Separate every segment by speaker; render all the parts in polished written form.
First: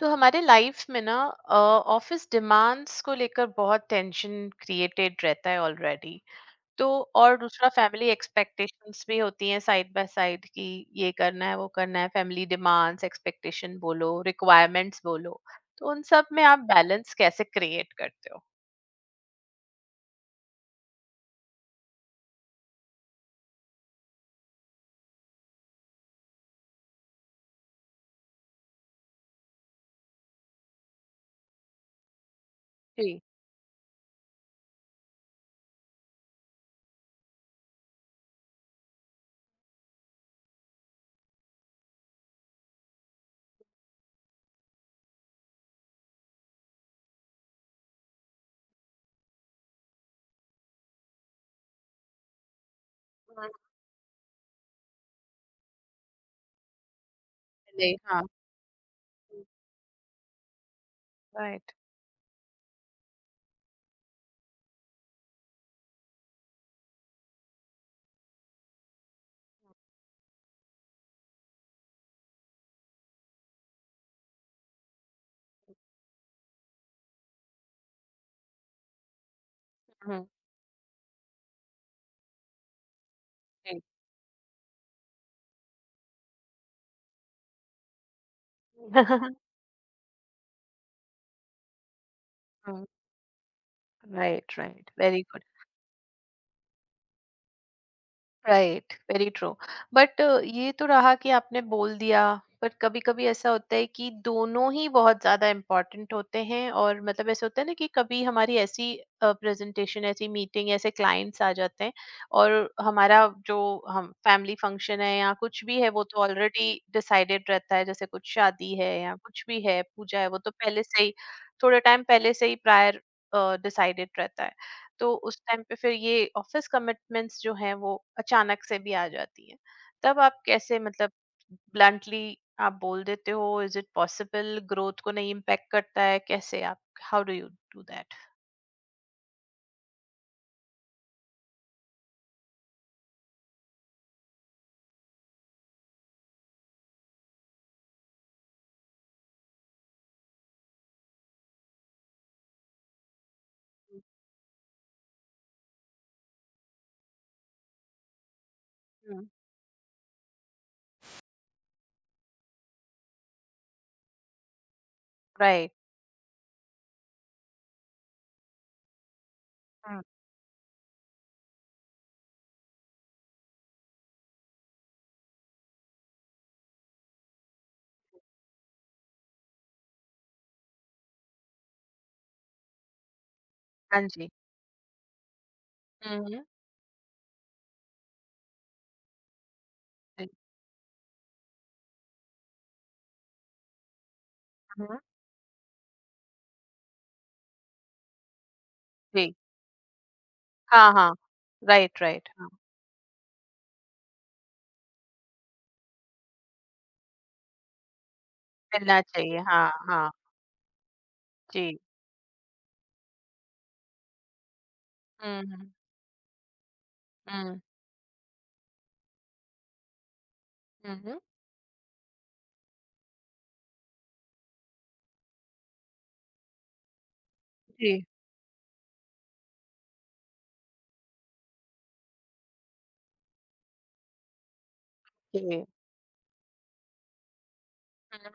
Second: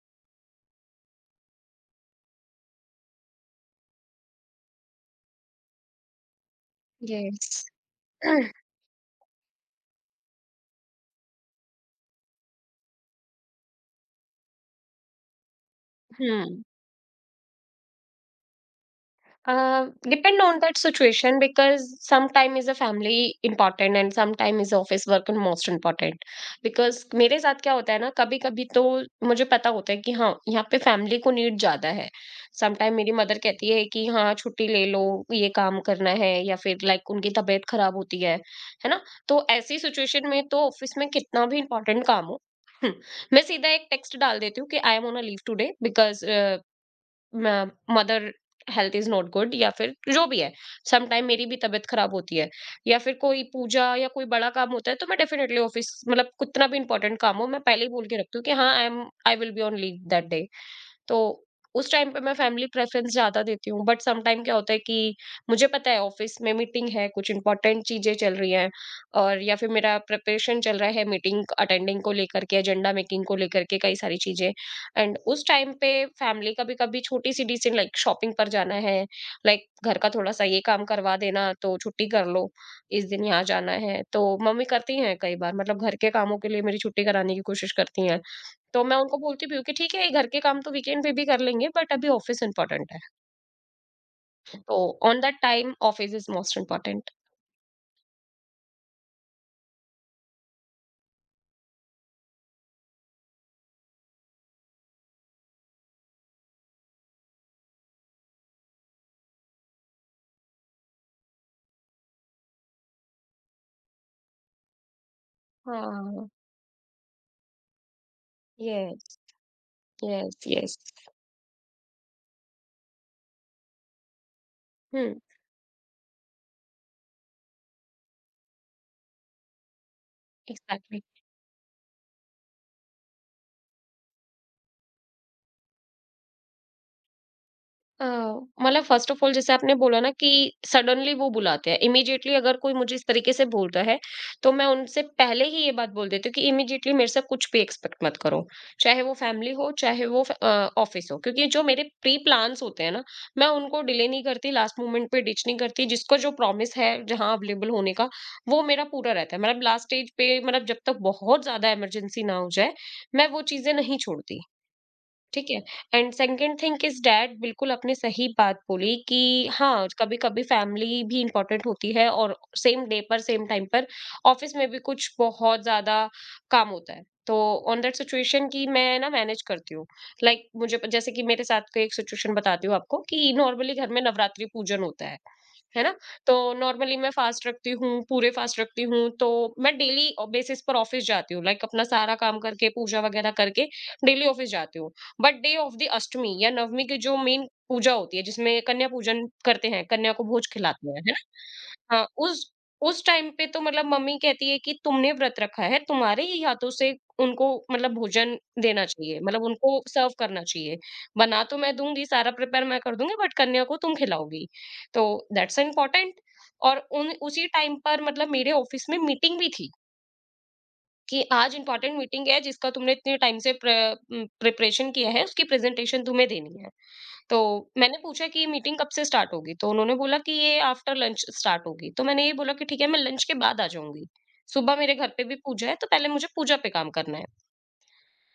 Speaker 1: तो हमारे लाइफ में ना ऑफिस डिमांड्स को लेकर बहुत टेंशन क्रिएटेड रहता है ऑलरेडी। तो और
Speaker 2: Yes।
Speaker 1: दूसरा फैमिली एक्सपेक्टेशंस भी होती हैं साइड बाय साइड कि ये करना है वो करना है, फैमिली डिमांड्स एक्सपेक्टेशन बोलो रिक्वायरमेंट्स बोलो। तो उन सब में आप
Speaker 2: Hmm।
Speaker 1: बैलेंस कैसे क्रिएट करते हो?
Speaker 2: Depend on that situation, because sometime is a family important and sometime is office work most important, because मेरे साथ क्या होता है ना, कभी कभी तो मुझे पता होता है कि हाँ यहाँ पे फैमिली को नीड ज्यादा है। समटाइम मेरी
Speaker 1: जी
Speaker 2: मदर कहती है कि हाँ छुट्टी ले लो, ये काम करना है, या फिर लाइक उनकी तबीयत खराब होती है ना। तो ऐसी सिचुएशन में तो ऑफिस में कितना भी इंपॉर्टेंट काम हो, हम्म, मैं सीधा एक टेक्स्ट डाल देती हूँ कि I am on a leave today because mother health is not good, या फिर जो भी है। सम टाइम मेरी भी तबीयत खराब होती है या फिर कोई
Speaker 1: हाँ,
Speaker 2: पूजा या कोई बड़ा काम होता है, तो मैं डेफिनेटली ऑफिस मतलब कितना भी इंपॉर्टेंट काम हो मैं पहले ही
Speaker 1: जी
Speaker 2: बोल के
Speaker 1: हाँ।
Speaker 2: रखती हूँ कि हाँ I am I will be on leave that day. तो
Speaker 1: राइट।
Speaker 2: उस टाइम पे मैं फैमिली प्रेफरेंस ज़्यादा देती हूँ। बट समटाइम क्या होता है कि मुझे पता है ऑफिस में मीटिंग है, कुछ इम्पोर्टेंट चीज़ें चल रही हैं और या फिर मेरा प्रिपरेशन चल रहा है मीटिंग अटेंडिंग को लेकर के, एजेंडा मेकिंग को लेकर के, कई सारी चीज़ें। एंड उस टाइम पे फैमिली कभी-कभी छोटी-सी डिसीज़न लाइक शॉपिंग पर जाना है, लाइक घर का
Speaker 1: हम्म।
Speaker 2: थोड़ा-सा ये काम करवा देना तो छुट्टी कर लो, इस दिन यहाँ जाना
Speaker 1: राइट,
Speaker 2: है। तो मम्मी करती हैं कई बार, मतलब घर के कामों के लिए मेरी छुट्टी कराने की कोशिश करती हैं। तो मैं उनको बोलती भी हूँ कि ठीक है, ये घर के काम तो वीकेंड पे भी कर लेंगे, बट अभी ऑफिस इंपॉर्टेंट है।
Speaker 1: राइट।
Speaker 2: तो
Speaker 1: right,
Speaker 2: on
Speaker 1: very
Speaker 2: that
Speaker 1: good.
Speaker 2: Time office is most important.
Speaker 1: Right, very true. But ये तो रहा कि आपने बोल दिया, पर कभी कभी ऐसा होता है कि दोनों ही बहुत ज्यादा इम्पोर्टेंट होते हैं और मतलब ऐसे होता है ना कि कभी हमारी ऐसी प्रेजेंटेशन, ऐसी मीटिंग, ऐसे क्लाइंट्स आ जाते हैं और हमारा जो हम फैमिली फंक्शन है या कुछ भी है वो तो
Speaker 2: हाँ।
Speaker 1: ऑलरेडी डिसाइडेड रहता है, जैसे कुछ शादी है या
Speaker 2: यस।
Speaker 1: कुछ भी है पूजा है
Speaker 2: यस
Speaker 1: वो तो
Speaker 2: यस।
Speaker 1: पहले से ही, थोड़े टाइम पहले से ही प्रायर डिसाइडेड रहता है। तो
Speaker 2: हम्म।
Speaker 1: उस टाइम पे फिर ये ऑफिस कमिटमेंट्स जो हैं वो अचानक से भी आ जाती हैं। तब आप कैसे
Speaker 2: Exactly।
Speaker 1: मतलब ब्लंटली आप बोल देते हो? Is it possible? ग्रोथ को नहीं इम्पैक्ट करता है? कैसे आप how do you do
Speaker 2: uh,
Speaker 1: that?
Speaker 2: मतलब फर्स्ट ऑफ ऑल, जैसे आपने बोला ना कि सडनली वो बुलाते हैं, इमीडिएटली, अगर कोई मुझे इस तरीके से बोलता है तो मैं उनसे पहले ही ये बात बोल देती हूँ कि इमीडिएटली मेरे से कुछ भी एक्सपेक्ट मत करो, चाहे वो फैमिली हो चाहे वो ऑफिस हो। क्योंकि जो मेरे प्री प्लान्स होते हैं ना, मैं उनको
Speaker 1: हुँ।
Speaker 2: डिले नहीं करती, लास्ट मोमेंट पे डिच नहीं करती। जिसको जो प्रॉमिस है जहाँ अवेलेबल होने का, वो मेरा पूरा
Speaker 1: हुँ।
Speaker 2: रहता है, मतलब लास्ट स्टेज पे, मतलब जब तक बहुत ज्यादा इमरजेंसी ना हो जाए, मैं वो चीजें नहीं छोड़ती। ठीक है?
Speaker 1: Right.
Speaker 2: And second thing is that, बिल्कुल आपने सही बात बोली कि हाँ,
Speaker 1: हुँ।
Speaker 2: कभी-कभी फैमिली भी इम्पोर्टेंट होती है और सेम डे पर, सेम टाइम पर ऑफ़िस में भी कुछ बहुत ज़्यादा काम होता है। तो ऑन दैट सिचुएशन कि मैं ना मैनेज करती हूँ। Like, मुझे प जैसे कि मेरे साथ का एक सिचुएशन बताती हूँ आपको कि नॉर्मली घर में
Speaker 1: हाँ जी।
Speaker 2: नवरात्रि पूजन होता है। है ना?
Speaker 1: हुँ,
Speaker 2: तो
Speaker 1: हुँ।
Speaker 2: नॉर्मली मैं फास्ट रखती हूँ, पूरे फास्ट रखती हूँ, तो मैं डेली
Speaker 1: जी।
Speaker 2: बेसिस पर ऑफिस जाती हूँ, लाइक अपना सारा काम करके, पूजा वगैरह करके डेली ऑफिस जाती हूँ।
Speaker 1: हुँ।
Speaker 2: But day of the Ashtami या नवमी की जो मेन पूजा होती है, जिसमें कन्या पूजन
Speaker 1: जी।
Speaker 2: करते हैं, कन्या को भोज खिलाते
Speaker 1: हाँ,
Speaker 2: हैं, है
Speaker 1: हाँ।
Speaker 2: ना?
Speaker 1: राइट,
Speaker 2: हाँ,
Speaker 1: राइट। हाँ।
Speaker 2: उस टाइम पे तो मतलब मम्मी कहती है कि तुमने व्रत रखा है, तुम्हारे ही हाथों से उनको मतलब भोजन देना
Speaker 1: मिलना
Speaker 2: चाहिए,
Speaker 1: चाहिए।
Speaker 2: मतलब
Speaker 1: हाँ,
Speaker 2: उनको सर्व
Speaker 1: हाँ।
Speaker 2: करना चाहिए। बना तो
Speaker 1: जी।
Speaker 2: मैं दूँगी, सारा प्रिपेयर मैं कर दूँगी, बट कन्या को तुम खिलाओगी। तो
Speaker 1: हुँ,
Speaker 2: दैट्स
Speaker 1: हुँ।
Speaker 2: इम्पोर्टेंट। और उन उसी
Speaker 1: हुँ,
Speaker 2: टाइम पर मतलब मेरे ऑफिस में मीटिंग भी थी
Speaker 1: हुँ, हुँ।
Speaker 2: कि आज इम्पोर्टेंट मीटिंग है जिसका तुमने इतने टाइम से प्रिपरेशन किया है, उसकी प्रेजेंटेशन तुम्हें देनी है। तो मैंने
Speaker 1: जी,
Speaker 2: पूछा कि मीटिंग कब से स्टार्ट होगी? तो उन्होंने बोला कि ये आफ्टर लंच स्टार्ट होगी। तो मैंने ये बोला कि ठीक है, मैं लंच के बाद आ जाऊँगी। सुबह मेरे घर पे भी
Speaker 1: जी।
Speaker 2: पूजा है तो पहले मुझे पूजा पे काम करना है।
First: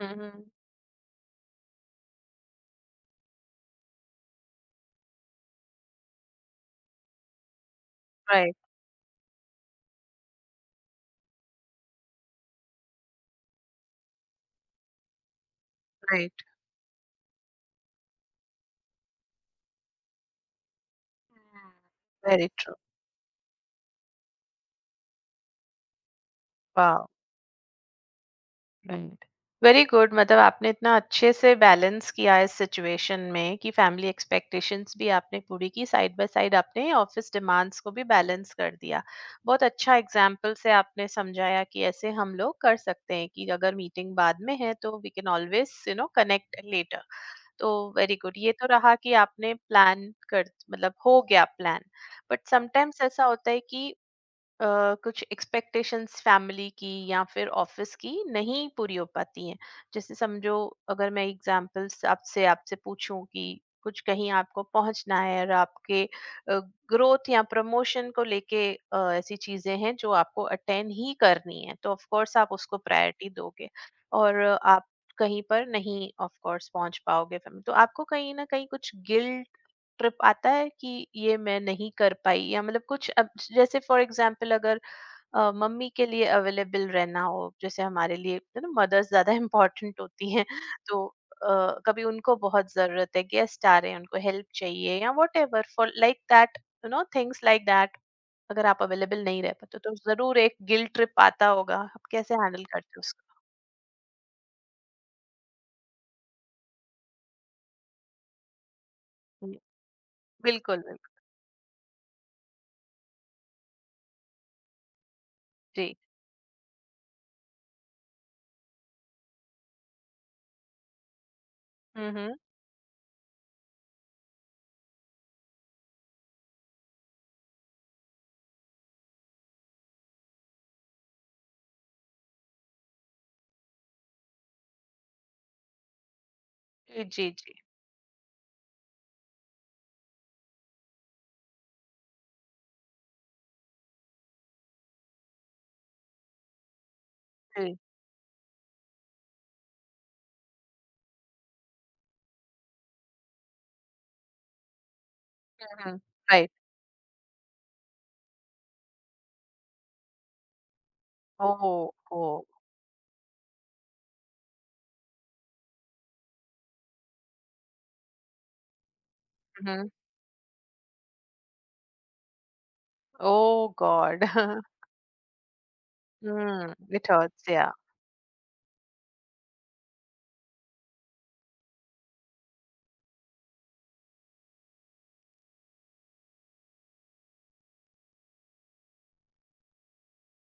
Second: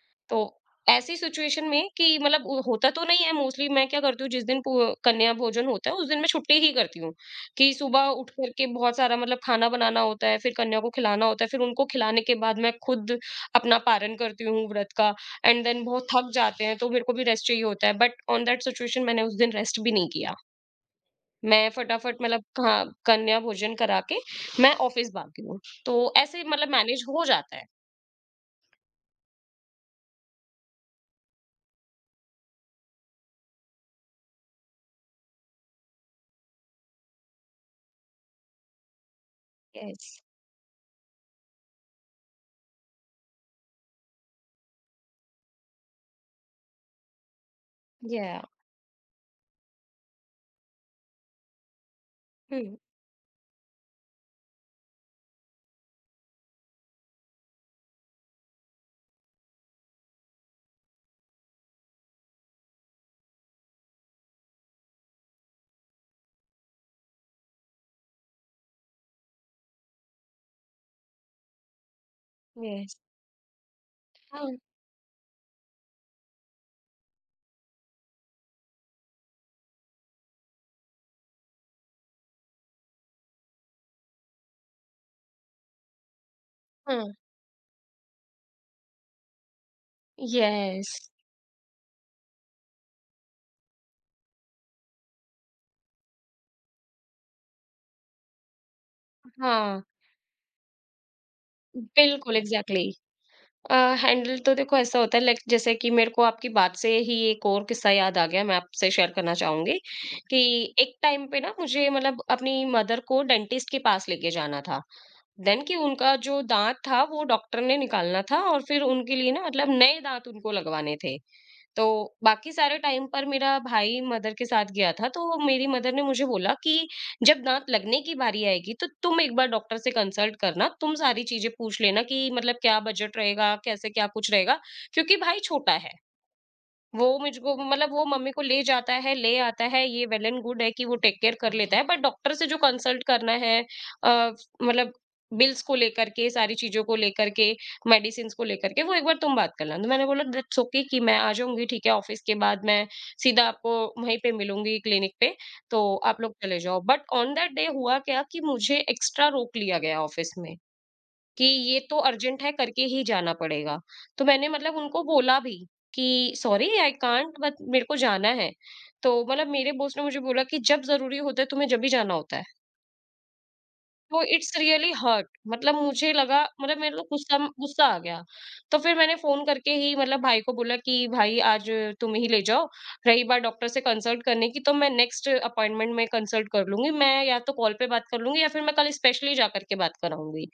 Speaker 1: हुँ, हुँ,
Speaker 2: तो
Speaker 1: हुँ।
Speaker 2: ऐसी सिचुएशन में, कि मतलब वो होता तो नहीं है, मोस्टली मैं क्या करती हूँ, जिस दिन कन्या भोजन होता है उस दिन मैं छुट्टी ही करती हूँ। कि सुबह उठ
Speaker 1: राइट,
Speaker 2: करके बहुत सारा मतलब खाना बनाना होता है, फिर कन्या को खिलाना होता है, फिर उनको खिलाने के बाद मैं खुद अपना पारण करती हूँ व्रत का। एंड देन बहुत थक
Speaker 1: राइट।
Speaker 2: जाते हैं तो मेरे को भी रेस्ट चाहिए होता है, बट ऑन दैट सिचुएशन मैंने उस दिन रेस्ट भी नहीं किया। मैं
Speaker 1: हुँ।
Speaker 2: फटाफट मतलब
Speaker 1: वेरी ट्रू।
Speaker 2: कन्या भोजन करा के मैं ऑफिस भाग गई हूँ। तो ऐसे मतलब मैनेज
Speaker 1: वाव!
Speaker 2: हो जाता है।
Speaker 1: Right, very good. मतलब आपने इतना अच्छे से बैलेंस किया है इस सिचुएशन में कि फैमिली एक्सपेक्टेशंस भी आपने पूरी की, साइड बाय साइड आपने ऑफिस डिमांड्स को भी बैलेंस कर दिया। बहुत अच्छा
Speaker 2: यस।
Speaker 1: एग्जाम्पल से आपने समझाया कि ऐसे हम लोग कर सकते हैं कि अगर मीटिंग बाद में है तो we can always you know connect later. तो वेरी गुड,
Speaker 2: या।
Speaker 1: ये तो रहा कि आपने प्लान कर मतलब हो गया प्लान। But
Speaker 2: hmm.
Speaker 1: समटाइम्स ऐसा होता है कि कुछ एक्सपेक्टेशंस फैमिली की या फिर ऑफिस की नहीं पूरी हो पाती हैं। जैसे समझो, अगर मैं एग्जांपल्स आपसे आपसे पूछूं कि कुछ कहीं आपको पहुंचना है और आपके ग्रोथ या प्रमोशन को लेके ऐसी चीजें हैं जो आपको अटेंड ही करनी है तो ऑफ कोर्स आप उसको
Speaker 2: यस।
Speaker 1: प्रायोरिटी दोगे, और आप कहीं पर नहीं ऑफ कोर्स पहुंच पाओगे फैमिली तो आपको कहीं ना कहीं कुछ गिल्ट ट्रिप आता है कि ये मैं नहीं कर पाई या मतलब कुछ अब, जैसे फॉर एग्जांपल अगर मम्मी के लिए अवेलेबल
Speaker 2: हाँ,
Speaker 1: रहना हो, जैसे हमारे लिए ना मदर्स ज्यादा इम्पोर्टेंट होती हैं।
Speaker 2: यस।
Speaker 1: तो कभी उनको बहुत जरूरत है, गेस्ट आ रहे हैं, उनको हेल्प चाहिए या whatever for like that, you know things like that, अगर आप अवेलेबल नहीं रह पाते
Speaker 2: हाँ,
Speaker 1: तो जरूर एक गिल्ट ट्रिप आता होगा, आप कैसे
Speaker 2: बिल्कुल
Speaker 1: हैंडल करते
Speaker 2: एग्ज़ैक्टली।
Speaker 1: हो उसको?
Speaker 2: अ, हैंडल तो देखो, ऐसा होता है, लाइक जैसे कि मेरे को आपकी बात से ही एक और किस्सा याद आ गया, मैं आपसे शेयर करना
Speaker 1: हम्म।
Speaker 2: चाहूँगी, कि
Speaker 1: बिल्कुल
Speaker 2: एक
Speaker 1: बिल्कुल।
Speaker 2: टाइम पे ना मुझे मतलब अपनी मदर को डेंटिस्ट के पास लेके जाना था। देन कि
Speaker 1: जी।
Speaker 2: उनका जो दाँत था वो डॉक्टर ने निकालना था, और फिर उनके लिए ना मतलब नए दाँत उनको लगवाने थे। तो
Speaker 1: हम्म।
Speaker 2: बाकी सारे टाइम पर मेरा भाई मदर के साथ गया था, तो मेरी मदर ने मुझे बोला कि जब दाँत लगने की बारी आएगी तो तुम एक बार डॉक्टर से कंसल्ट करना, तुम सारी चीज़ें पूछ लेना कि मतलब क्या बजट रहेगा, कैसे क्या कुछ रहेगा, क्योंकि भाई छोटा है।
Speaker 1: जी
Speaker 2: वो
Speaker 1: जी
Speaker 2: मुझको
Speaker 1: जी।
Speaker 2: मतलब वो मम्मी को ले जाता है, ले आता है, ये वेल एंड गुड है कि वो टेक केयर कर लेता है, बट डॉक्टर से जो कंसल्ट करना है, अ, मतलब बिल्स को लेकर के, सारी चीज़ों को लेकर के,
Speaker 1: जी।
Speaker 2: मेडिसिन्स को लेकर के, वो एक बार तुम बात कर लेना। तो मैंने बोला दैट्स ओके कि मैं आ जाऊँगी, ठीक है, ऑफ़िस के बाद मैं सीधा आपको वहीं पे मिलूँगी क्लिनिक पे, तो
Speaker 1: हम्म।
Speaker 2: आप लोग
Speaker 1: राइट।
Speaker 2: चले जाओ। बट ऑन दैट डे हुआ क्या कि मुझे एक्स्ट्रा रोक लिया गया ऑफ़िस में। कि
Speaker 1: ओ।
Speaker 2: ये तो
Speaker 1: ओ।
Speaker 2: अर्जेंट है करके ही जाना पड़ेगा। तो मैंने मतलब उनको बोला भी कि सॉरी आई कांट, बट मेरे को जाना है। तो मतलब मेरे बॉस ने मुझे बोला कि जब ज़रूरी होता है तुम्हें जब ही जाना होता है।
Speaker 1: Oh
Speaker 2: तो
Speaker 1: God.
Speaker 2: इट्स रियली हर्ट, मतलब मुझे लगा
Speaker 1: Hmm,
Speaker 2: मतलब मेरे को
Speaker 1: it
Speaker 2: गुस्सा
Speaker 1: hurts, yeah,
Speaker 2: गुस्सा आ गया। तो फिर मैंने फ़ोन करके ही मतलब भाई को बोला कि भाई आज तुम ही ले जाओ। रही बात डॉक्टर से कंसल्ट करने की, तो मैं नेक्स्ट अपॉइंटमेंट में कंसल्ट कर लूँगी। मैं या तो कॉल पे बात कर लूँगी या फिर मैं कल स्पेशली जा कर के बात कराऊँगी।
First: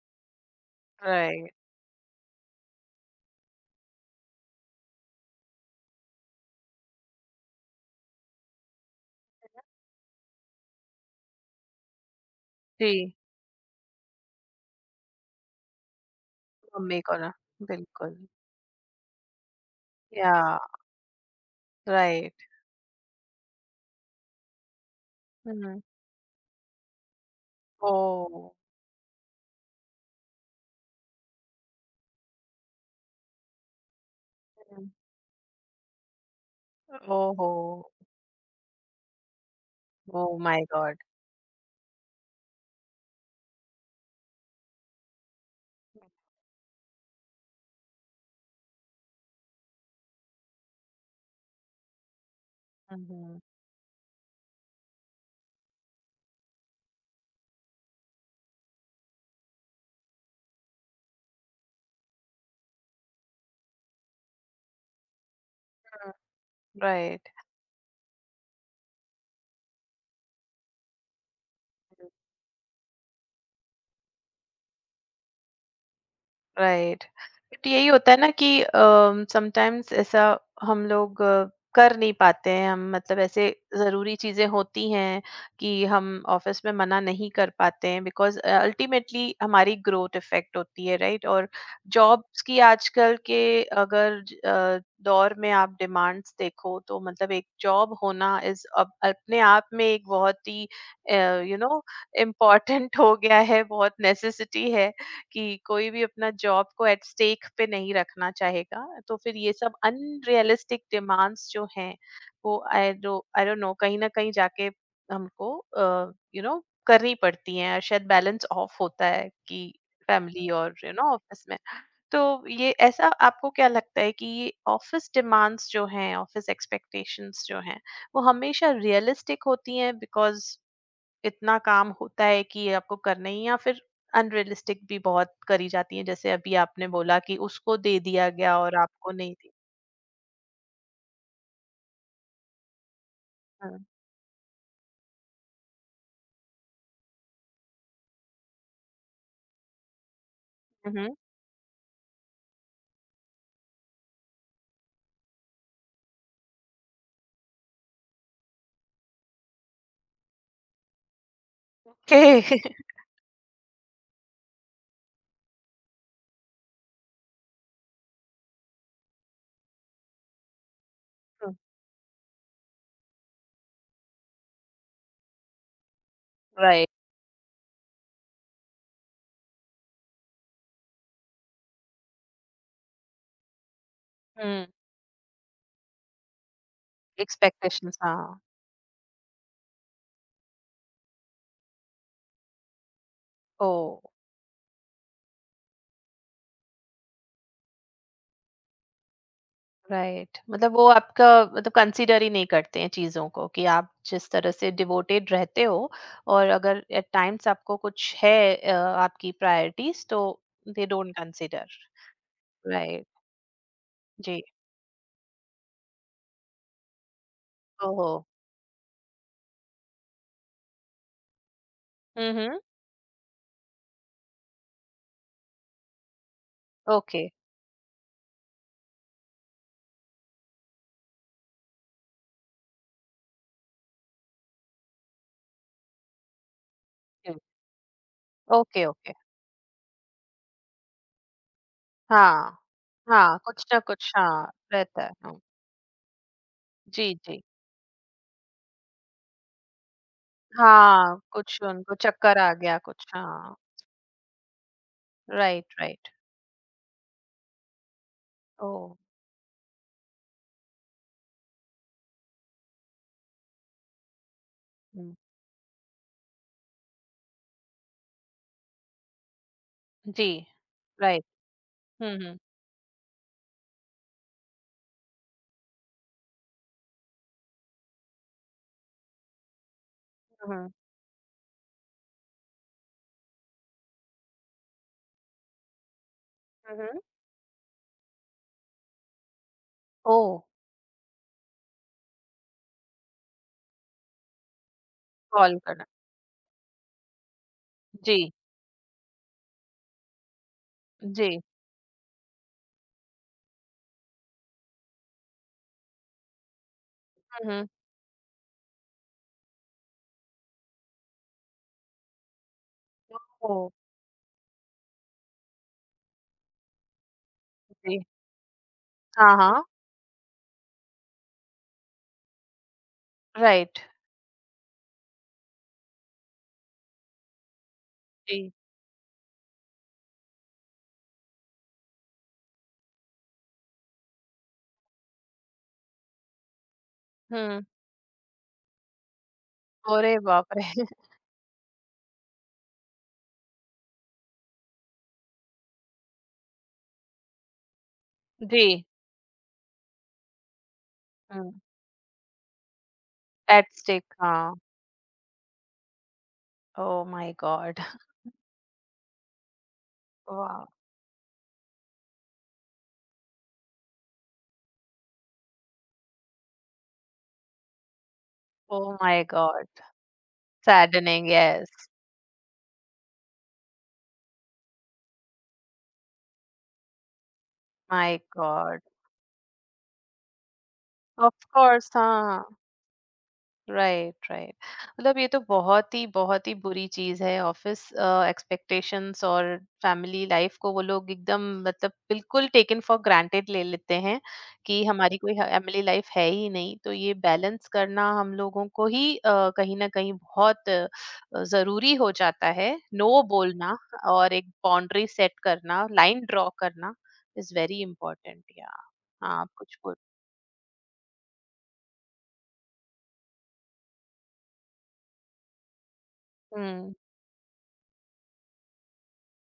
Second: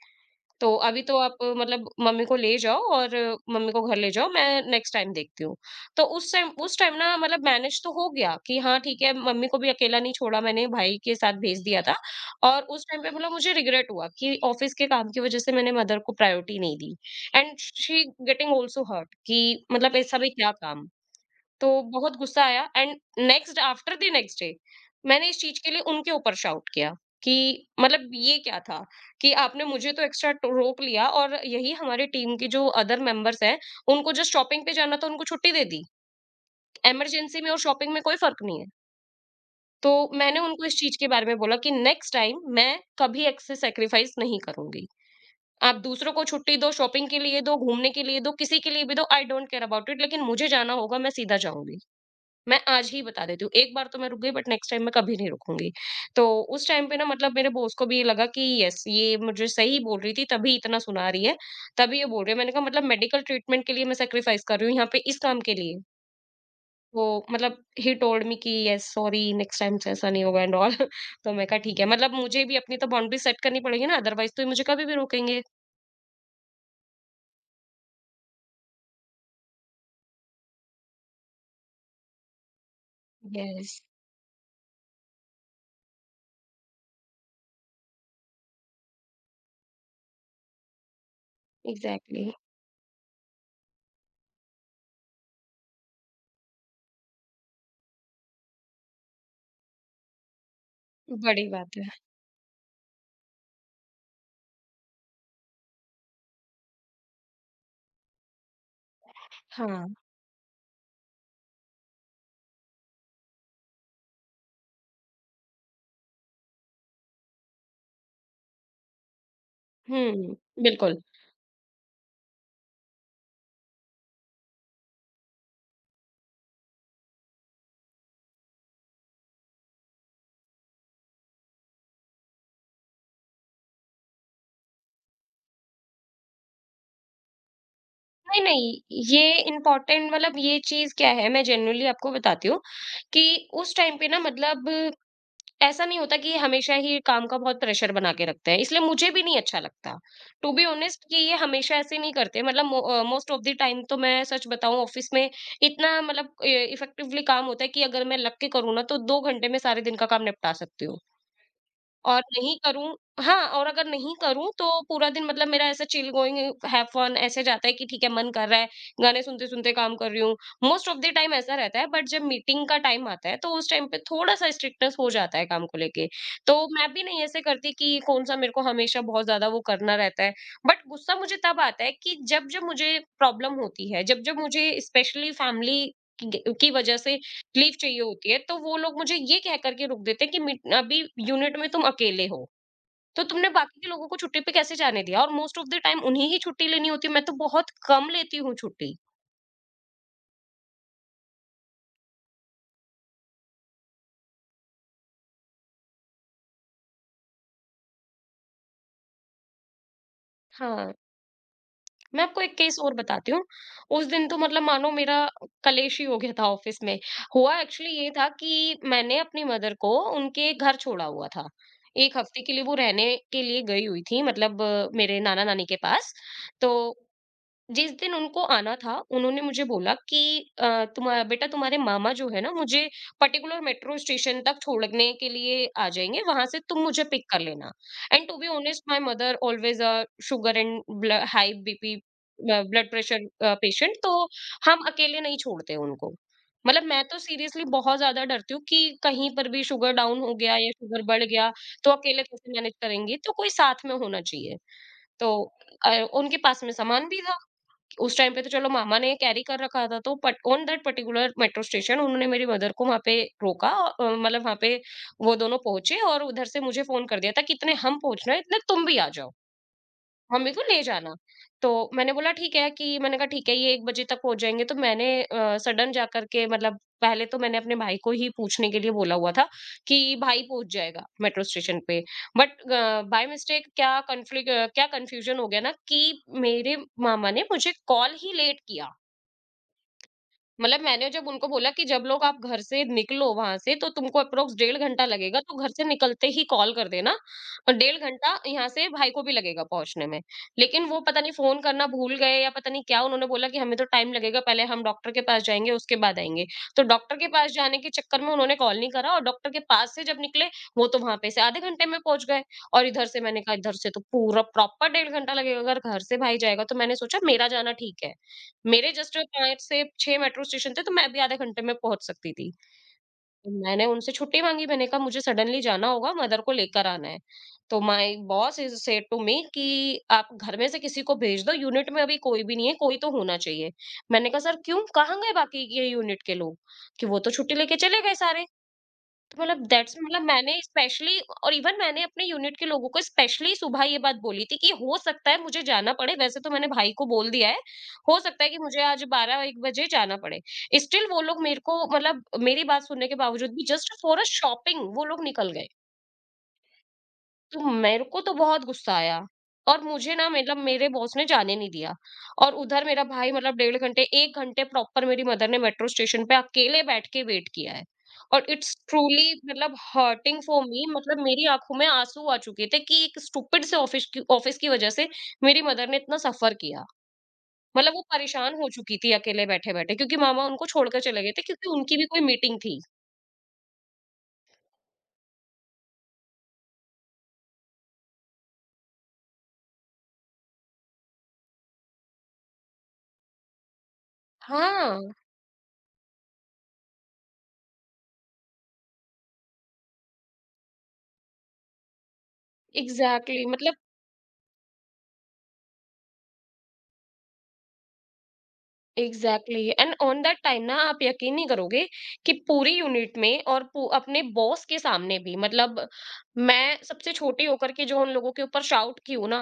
Speaker 2: तो अभी तो आप
Speaker 1: right.
Speaker 2: मतलब मम्मी को ले जाओ, और मम्मी को घर ले जाओ, मैं नेक्स्ट टाइम देखती हूँ। तो उस टाइम ना मतलब मैनेज तो हो गया कि हाँ ठीक है, मम्मी को भी अकेला नहीं छोड़ा, मैंने भाई के साथ भेज दिया था। और उस टाइम पे
Speaker 1: जी,
Speaker 2: मतलब मुझे रिग्रेट हुआ कि ऑफिस के काम की वजह से मैंने मदर को प्रायोरिटी नहीं दी।
Speaker 1: मम्मी को ना,
Speaker 2: एंड शी
Speaker 1: बिल्कुल,
Speaker 2: गेटिंग ऑल्सो हर्ट कि मतलब ऐसा भी क्या
Speaker 1: yeah,
Speaker 2: काम। तो बहुत
Speaker 1: right.
Speaker 2: गुस्सा आया। And next after the next day मैंने इस चीज के
Speaker 1: हुँ।
Speaker 2: लिए उनके ऊपर शाउट किया कि मतलब ये
Speaker 1: ओह!
Speaker 2: क्या था, कि आपने मुझे तो एक्स्ट्रा रोक लिया और यही हमारे टीम के जो अदर मेंबर्स हैं, उनको जस्ट शॉपिंग पे
Speaker 1: हुँ।
Speaker 2: जाना था उनको छुट्टी दे दी। इमरजेंसी में
Speaker 1: ओहो!
Speaker 2: और शॉपिंग में कोई फर्क नहीं है? तो
Speaker 1: ओह
Speaker 2: मैंने
Speaker 1: माय
Speaker 2: उनको इस चीज
Speaker 1: गॉड!
Speaker 2: के बारे में बोला कि नेक्स्ट टाइम मैं कभी एक्से सेक्रीफाइस नहीं करूंगी। आप दूसरों को छुट्टी दो शॉपिंग के लिए दो, घूमने के लिए दो, किसी के लिए भी दो, I don't care about it, लेकिन मुझे जाना होगा, मैं सीधा जाऊंगी, मैं आज ही बता
Speaker 1: हुँ।
Speaker 2: देती हूँ। एक बार तो मैं रुक गई, बट नेक्स्ट टाइम मैं कभी नहीं रुकूँगी। तो उस टाइम पे ना मतलब मेरे बॉस को भी ये लगा कि यस, ये मुझे सही बोल रही थी तभी इतना सुना रही है, तभी ये बोल रही है। मैंने कहा मतलब मेडिकल ट्रीटमेंट के लिए मैं सैक्रिफाइस कर रही हूँ यहाँ पे इस काम के लिए। तो
Speaker 1: राइट।
Speaker 2: मतलब ही टोल्ड मी कि यस सॉरी नेक्स्ट टाइम से ऐसा नहीं होगा एंड ऑल। तो मैं कहा ठीक है, मतलब मुझे भी अपनी तो बाउंड्री सेट करनी पड़ेगी ना, अदरवाइज़ तो ये मुझे कभी भी रोकेंगे।
Speaker 1: राइट, बट यही होता है ना कि समटाइम्स ऐसा हम लोग कर नहीं पाते हैं हम मतलब ऐसे
Speaker 2: यस,
Speaker 1: ज़रूरी चीज़ें होती हैं कि हम ऑफिस में मना नहीं कर पाते हैं बिकॉज अल्टीमेटली हमारी ग्रोथ इफेक्ट होती है, राइट? और
Speaker 2: एग्ज़ैक्टली।
Speaker 1: जॉब्स की आजकल के अगर ज- अ, दौर में आप डिमांड्स देखो तो मतलब एक जॉब होना इज अब अपने आप में एक बहुत ही
Speaker 2: बड़ी
Speaker 1: यू नो
Speaker 2: बात है।
Speaker 1: इम्पोर्टेंट हो गया है, बहुत नेसेसिटी है कि कोई भी अपना जॉब को एट स्टेक पे नहीं रखना चाहेगा। तो फिर ये सब
Speaker 2: हाँ।
Speaker 1: अनरियलिस्टिक डिमांड्स जो हैं वो आई डोंट नो कहीं ना कहीं जाके हमको यू नो करनी पड़ती हैं और शायद बैलेंस ऑफ होता है कि
Speaker 2: हुँ।
Speaker 1: फैमिली और यू
Speaker 2: बिल्कुल।
Speaker 1: नो ऑफिस में। तो ये ऐसा आपको क्या लगता है कि ये ऑफिस डिमांड्स जो हैं, ऑफिस एक्सपेक्टेशंस जो हैं वो हमेशा रियलिस्टिक होती हैं बिकॉज इतना काम होता है कि ये आपको करना ही है, या फिर अनरियलिस्टिक भी बहुत करी जाती है जैसे अभी आपने बोला कि उसको दे दिया
Speaker 2: नहीं,
Speaker 1: गया और
Speaker 2: नहीं,
Speaker 1: आपको नहीं
Speaker 2: ये
Speaker 1: दी?
Speaker 2: इम्पोर्टेंट मतलब ये चीज़ क्या है मैं जेन्युइनली आपको बताती हूँ, कि उस
Speaker 1: हाँ।
Speaker 2: टाइम पे ना मतलब ऐसा नहीं होता कि हमेशा ही काम का बहुत प्रेशर बना के रखते हैं, इसलिए मुझे भी नहीं अच्छा लगता। To be honest
Speaker 1: hmm.
Speaker 2: कि ये हमेशा ऐसे नहीं करते मतलब मोस्ट ऑफ द टाइम तो मैं सच बताऊँ ऑफ़िस में इतना मतलब ए इफ़ेक्टिवली काम होता है कि अगर मैं लग के करूँ ना तो 2 घंटे में सारे दिन का काम निपटा सकती हूँ। और नहीं
Speaker 1: ओके।
Speaker 2: करूँ। हाँ, और अगर नहीं करूँ तो पूरा दिन मतलब मेरा ऐसा चिल गोइंग हैव फन ऐसे जाता है कि ठीक है मन कर रहा है, गाने सुनते-सुनते काम कर रही हूँ। मोस्ट ऑफ द टाइम ऐसा रहता है बट जब मीटिंग का टाइम आता है तो उस टाइम पे थोड़ा-सा स्ट्रिक्टनेस हो जाता है काम को लेके। तो
Speaker 1: राइट।
Speaker 2: मैं भी नहीं ऐसे करती कि कौन-सा मेरे को हमेशा बहुत ज़्यादा वो करना रहता है। बट गुस्सा मुझे तब आता है कि जब-जब मुझे प्रॉब्लम होती है, जब-जब
Speaker 1: हम्म।
Speaker 2: मुझे स्पेशली फैमिली की वजह से लीव
Speaker 1: एक्सपेक्टेशंस,
Speaker 2: चाहिए
Speaker 1: हाँ।
Speaker 2: होती है, तो वो लोग मुझे ये कह कर के रोक देते हैं कि मिट अभी यूनिट में तुम अकेले हो, तो तुमने
Speaker 1: ओ।
Speaker 2: बाकी के लोगों को छुट्टी पे कैसे जाने दिया? और मोस्ट ऑफ द टाइम उन्हें ही छुट्टी लेनी होती है, मैं तो बहुत कम लेती हूँ छुट्टी।
Speaker 1: राइट, मतलब वो आपका मतलब कंसीडर ही नहीं करते हैं चीजों को कि आप जिस तरह से डिवोटेड रहते हो, और अगर एट टाइम्स आपको कुछ है आपकी प्रायोरिटीज तो दे
Speaker 2: हाँ,
Speaker 1: डोंट कंसीडर।
Speaker 2: मैं आपको एक केस और
Speaker 1: राइट।
Speaker 2: बताती हूँ। उस दिन तो
Speaker 1: जी।
Speaker 2: मतलब मानो मेरा कलेश ही हो गया था ऑफिस में। हुआ एक्चुअली
Speaker 1: ओहो।
Speaker 2: ये था कि मैंने अपनी मदर को उनके घर छोड़ा हुआ था। 1 हफ्ते के
Speaker 1: हम्म।
Speaker 2: लिए वो रहने के लिए गई हुई थी, मतलब मेरे नाना-नानी के पास। तो
Speaker 1: ओके।
Speaker 2: जिस दिन उनको आना था उन्होंने मुझे बोला कि तुम्हारा बेटा तुम्हारे मामा जो है ना मुझे पर्टिकुलर मेट्रो स्टेशन तक छोड़ने के लिए आ जाएंगे, वहां से तुम मुझे पिक कर लेना। And to be honest,
Speaker 1: okay,
Speaker 2: my
Speaker 1: okay.
Speaker 2: Mother always a sugar and high BP
Speaker 1: हाँ।
Speaker 2: ब्लड
Speaker 1: हाँ,
Speaker 2: प्रेशर
Speaker 1: कुछ ना
Speaker 2: पेशेंट। तो
Speaker 1: कुछ हाँ,
Speaker 2: हम
Speaker 1: रहता है।
Speaker 2: अकेले नहीं
Speaker 1: हुँ।
Speaker 2: छोड़ते उनको, मतलब मैं
Speaker 1: जी,
Speaker 2: तो
Speaker 1: जी।
Speaker 2: सीरियसली बहुत ज्यादा डरती हूँ कि कहीं पर भी शुगर डाउन हो गया या शुगर
Speaker 1: हाँ,
Speaker 2: बढ़ गया
Speaker 1: कुछ
Speaker 2: तो
Speaker 1: उनको
Speaker 2: अकेले
Speaker 1: चक्कर
Speaker 2: कैसे
Speaker 1: आ
Speaker 2: मैनेज
Speaker 1: गया कुछ।
Speaker 2: करेंगी, तो कोई
Speaker 1: हाँ।
Speaker 2: साथ में होना चाहिए। तो
Speaker 1: राइट,
Speaker 2: अ,
Speaker 1: राइट।
Speaker 2: उनके पास में सामान भी था उस टाइम पे, तो चलो
Speaker 1: ओह!
Speaker 2: मामा ने कैरी कर रखा था। तो put on that particular metro station उन्होंने मेरी मदर को वहां पे रोका और, मतलब वहां पे
Speaker 1: हुँ।
Speaker 2: वो दोनों पहुंचे, और उधर से मुझे फोन कर दिया था कि इतने हम पहुंच रहे हैं इतने तुम भी आ जाओ
Speaker 1: जी।
Speaker 2: मम्मी को ले जाना।
Speaker 1: राइट।
Speaker 2: तो मैंने
Speaker 1: हुँ,
Speaker 2: बोला
Speaker 1: हुँ।
Speaker 2: ठीक है, कि मैंने कहा ठीक है ये 1 बजे तक हो जाएँगे। तो मैंने सडन जा कर के, मतलब पहले तो मैंने अपने भाई को ही पूछने के लिए बोला हुआ था कि भाई
Speaker 1: हुँ,
Speaker 2: पहुँच
Speaker 1: हुँ।
Speaker 2: जाएगा मेट्रो स्टेशन पे। बट बाय मिस्टेक क्या कन्फ्यूजन हो गया ना कि मेरे
Speaker 1: हुँ, हुँ।
Speaker 2: मामा ने मुझे कॉल ही लेट किया।
Speaker 1: ओह!
Speaker 2: मतलब मैंने जब उनको बोला कि जब लोग आप घर से निकलो वहां से तो तुमको अप्रोक्स डेढ़ घंटा लगेगा, तो
Speaker 1: कॉल
Speaker 2: घर से
Speaker 1: करना।
Speaker 2: निकलते ही कॉल कर देना, और डेढ़ घंटा
Speaker 1: जी,
Speaker 2: यहाँ से भाई को भी लगेगा पहुंचने में। लेकिन वो पता
Speaker 1: जी।
Speaker 2: नहीं फोन करना भूल गए या पता नहीं क्या, उन्होंने बोला कि हमें तो टाइम लगेगा, पहले हम डॉक्टर के पास जाएंगे उसके बाद आएंगे। तो डॉक्टर के
Speaker 1: हुँ,
Speaker 2: पास
Speaker 1: हुँ।
Speaker 2: जाने के चक्कर में उन्होंने कॉल नहीं करा, और डॉक्टर के पास से जब निकले वो तो वहां पे से आधे घंटे में पहुंच गए। और इधर से मैंने कहा,
Speaker 1: ओह!
Speaker 2: इधर से तो पूरा प्रॉपर डेढ़ घंटा लगेगा अगर घर से भाई जाएगा, तो मैंने सोचा मेरा जाना
Speaker 1: जी।
Speaker 2: ठीक है। मेरे जस्ट
Speaker 1: हाँ,
Speaker 2: 5
Speaker 1: हाँ।
Speaker 2: से 6 मेट्रो स्टेशन थे, तो मैं भी आधे घंटे में पहुँच सकती थी। तो
Speaker 1: राइट।
Speaker 2: मैंने उनसे छुट्टी माँगी, मैंने कहा मुझे सडनली जाना होगा, मदर को लेकर आना है। तो माय
Speaker 1: जी।
Speaker 2: Boss is said to me कि आप घर में से किसी को भेज दो, यूनिट में अभी कोई भी नहीं है, कोई तो होना चाहिए। मैंने कहा सर क्यों? कहाँ गए बाकी ये यूनिट के लोग? कि वो तो छुट्टी
Speaker 1: हुँ।
Speaker 2: लेके चले गए सारे। तो मतलब दैट्स,
Speaker 1: अरे
Speaker 2: मतलब मैंने
Speaker 1: बाप रे!
Speaker 2: स्पेशली, और इवन मैंने अपने यूनिट के लोगों को स्पेशली सुबह ये बात बोली थी कि हो सकता है मुझे जाना पड़े, वैसे तो मैंने भाई को बोल दिया है, हो सकता है कि मुझे
Speaker 1: जी।
Speaker 2: आज बारह एक बजे जाना पड़े। स्टिल वो लोग
Speaker 1: हुँ।
Speaker 2: मेरे को, मतलब मेरी बात सुनने के बावजूद भी
Speaker 1: at
Speaker 2: just
Speaker 1: stake,
Speaker 2: for a
Speaker 1: हाँ।
Speaker 2: शॉपिंग वो लोग निकल गए।
Speaker 1: ओह माय
Speaker 2: तो
Speaker 1: गॉड!
Speaker 2: मेरे को तो बहुत गुस्सा आया, और मुझे ना मतलब
Speaker 1: वाह!
Speaker 2: मेरे बॉस ने जाने नहीं दिया। और उधर मेरा भाई, मतलब डेढ़ घंटे 1 घंटे प्रॉपर मेरी मदर ने मेट्रो स्टेशन पे अकेले बैठ के वेट किया है। और it's
Speaker 1: oh my
Speaker 2: truly,
Speaker 1: God!
Speaker 2: मतलब हर्टिंग फॉर मी, मतलब
Speaker 1: सैडनिंग,
Speaker 2: मेरी आंखों में
Speaker 1: येस।
Speaker 2: आंसू आ चुके थे कि एक स्टूपिड से ऑफिस की वजह से मेरी मदर ने इतना सफर किया। मतलब वो
Speaker 1: माय
Speaker 2: परेशान हो
Speaker 1: गॉड!
Speaker 2: चुकी थी अकेले बैठे-बैठे, क्योंकि मामा उनको छोड़कर चले गए
Speaker 1: ऑफ
Speaker 2: थे क्योंकि
Speaker 1: कोर्स
Speaker 2: उनकी भी कोई
Speaker 1: हाँ,
Speaker 2: मीटिंग थी।
Speaker 1: Right, right. मतलब ये तो बहुत ही बुरी चीज़ है। ऑफ़िस एक्सपेक्टेशंस और फैमिली लाइफ़ को वो लोग एकदम मतलब बिल्कुल टेकन फॉर ग्रांटेड ले लेते हैं कि
Speaker 2: हाँ,
Speaker 1: हमारी कोई ह फैमिली लाइफ़ है ही नहीं। तो ये बैलेंस करना हम लोगों को ही कहीं न कहीं बहुत ज़रूरी हो जाता है।
Speaker 2: Exactly
Speaker 1: no
Speaker 2: exactly. मतलब
Speaker 1: बोलना और एक बाउंड्री सेट करना, लाइन ड्रा करना इज़ वेरी इम्पोर्टेंट। या हाँ, आप
Speaker 2: एग्जैक्टली
Speaker 1: कुछ
Speaker 2: एंड
Speaker 1: बोल।
Speaker 2: ऑन दैट टाइम ना, आप यकीन नहीं करोगे कि पूरी यूनिट में और अपने बॉस के सामने भी, मतलब मैं
Speaker 1: हुँ।
Speaker 2: सबसे छोटी होकर के जो उन लोगों के ऊपर शाउट की हूँ ना,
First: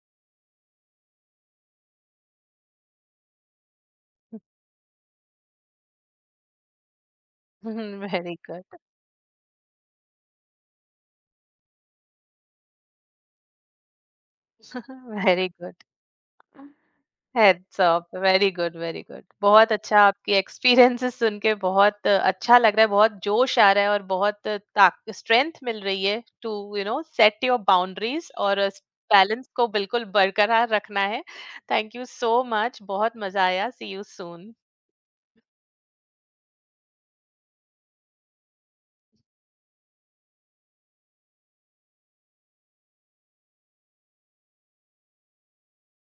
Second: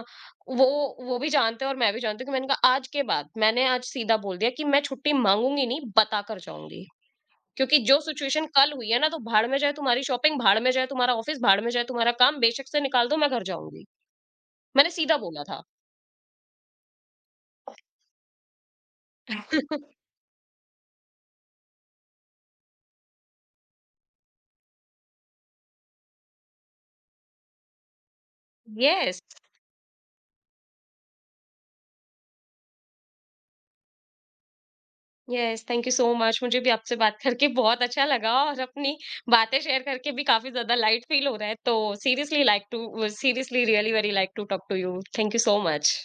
Speaker 2: वो वो भी जानते हैं और मैं भी जानती हूँ कि मैंने कहा आज के बाद, मैंने आज सीधा बोल दिया कि मैं छुट्टी मांगूंगी नहीं, बता कर जाऊंगी। क्योंकि जो
Speaker 1: वेरी
Speaker 2: सिचुएशन कल
Speaker 1: गुड,
Speaker 2: हुई है ना, तो भाड़ में जाए तुम्हारी शॉपिंग, भाड़ में जाए तुम्हारा ऑफिस, भाड़ में जाए तुम्हारा काम, बेशक से निकाल दो, मैं घर जाऊंगी। मैंने सीधा बोला
Speaker 1: वेरी
Speaker 2: था।
Speaker 1: Good. Heads up. Very good, very good. बहुत अच्छा, आपकी एक्सपीरियंसेस सुन के बहुत अच्छा लग रहा है, बहुत जोश आ रहा है और बहुत ताक स्ट्रेंथ मिल रही है to you know set your boundaries और
Speaker 2: यस,
Speaker 1: बैलेंस को बिल्कुल बरकरार रखना है। थैंक यू सो मच, बहुत मजा आया, see you soon.
Speaker 2: Yes, thank you so much. मुझे भी आपसे बात करके बहुत अच्छा लगा, और अपनी बातें शेयर करके भी काफी ज्यादा लाइट फील हो रहा है। तो seriously really very like to talk to you. Thank you so much.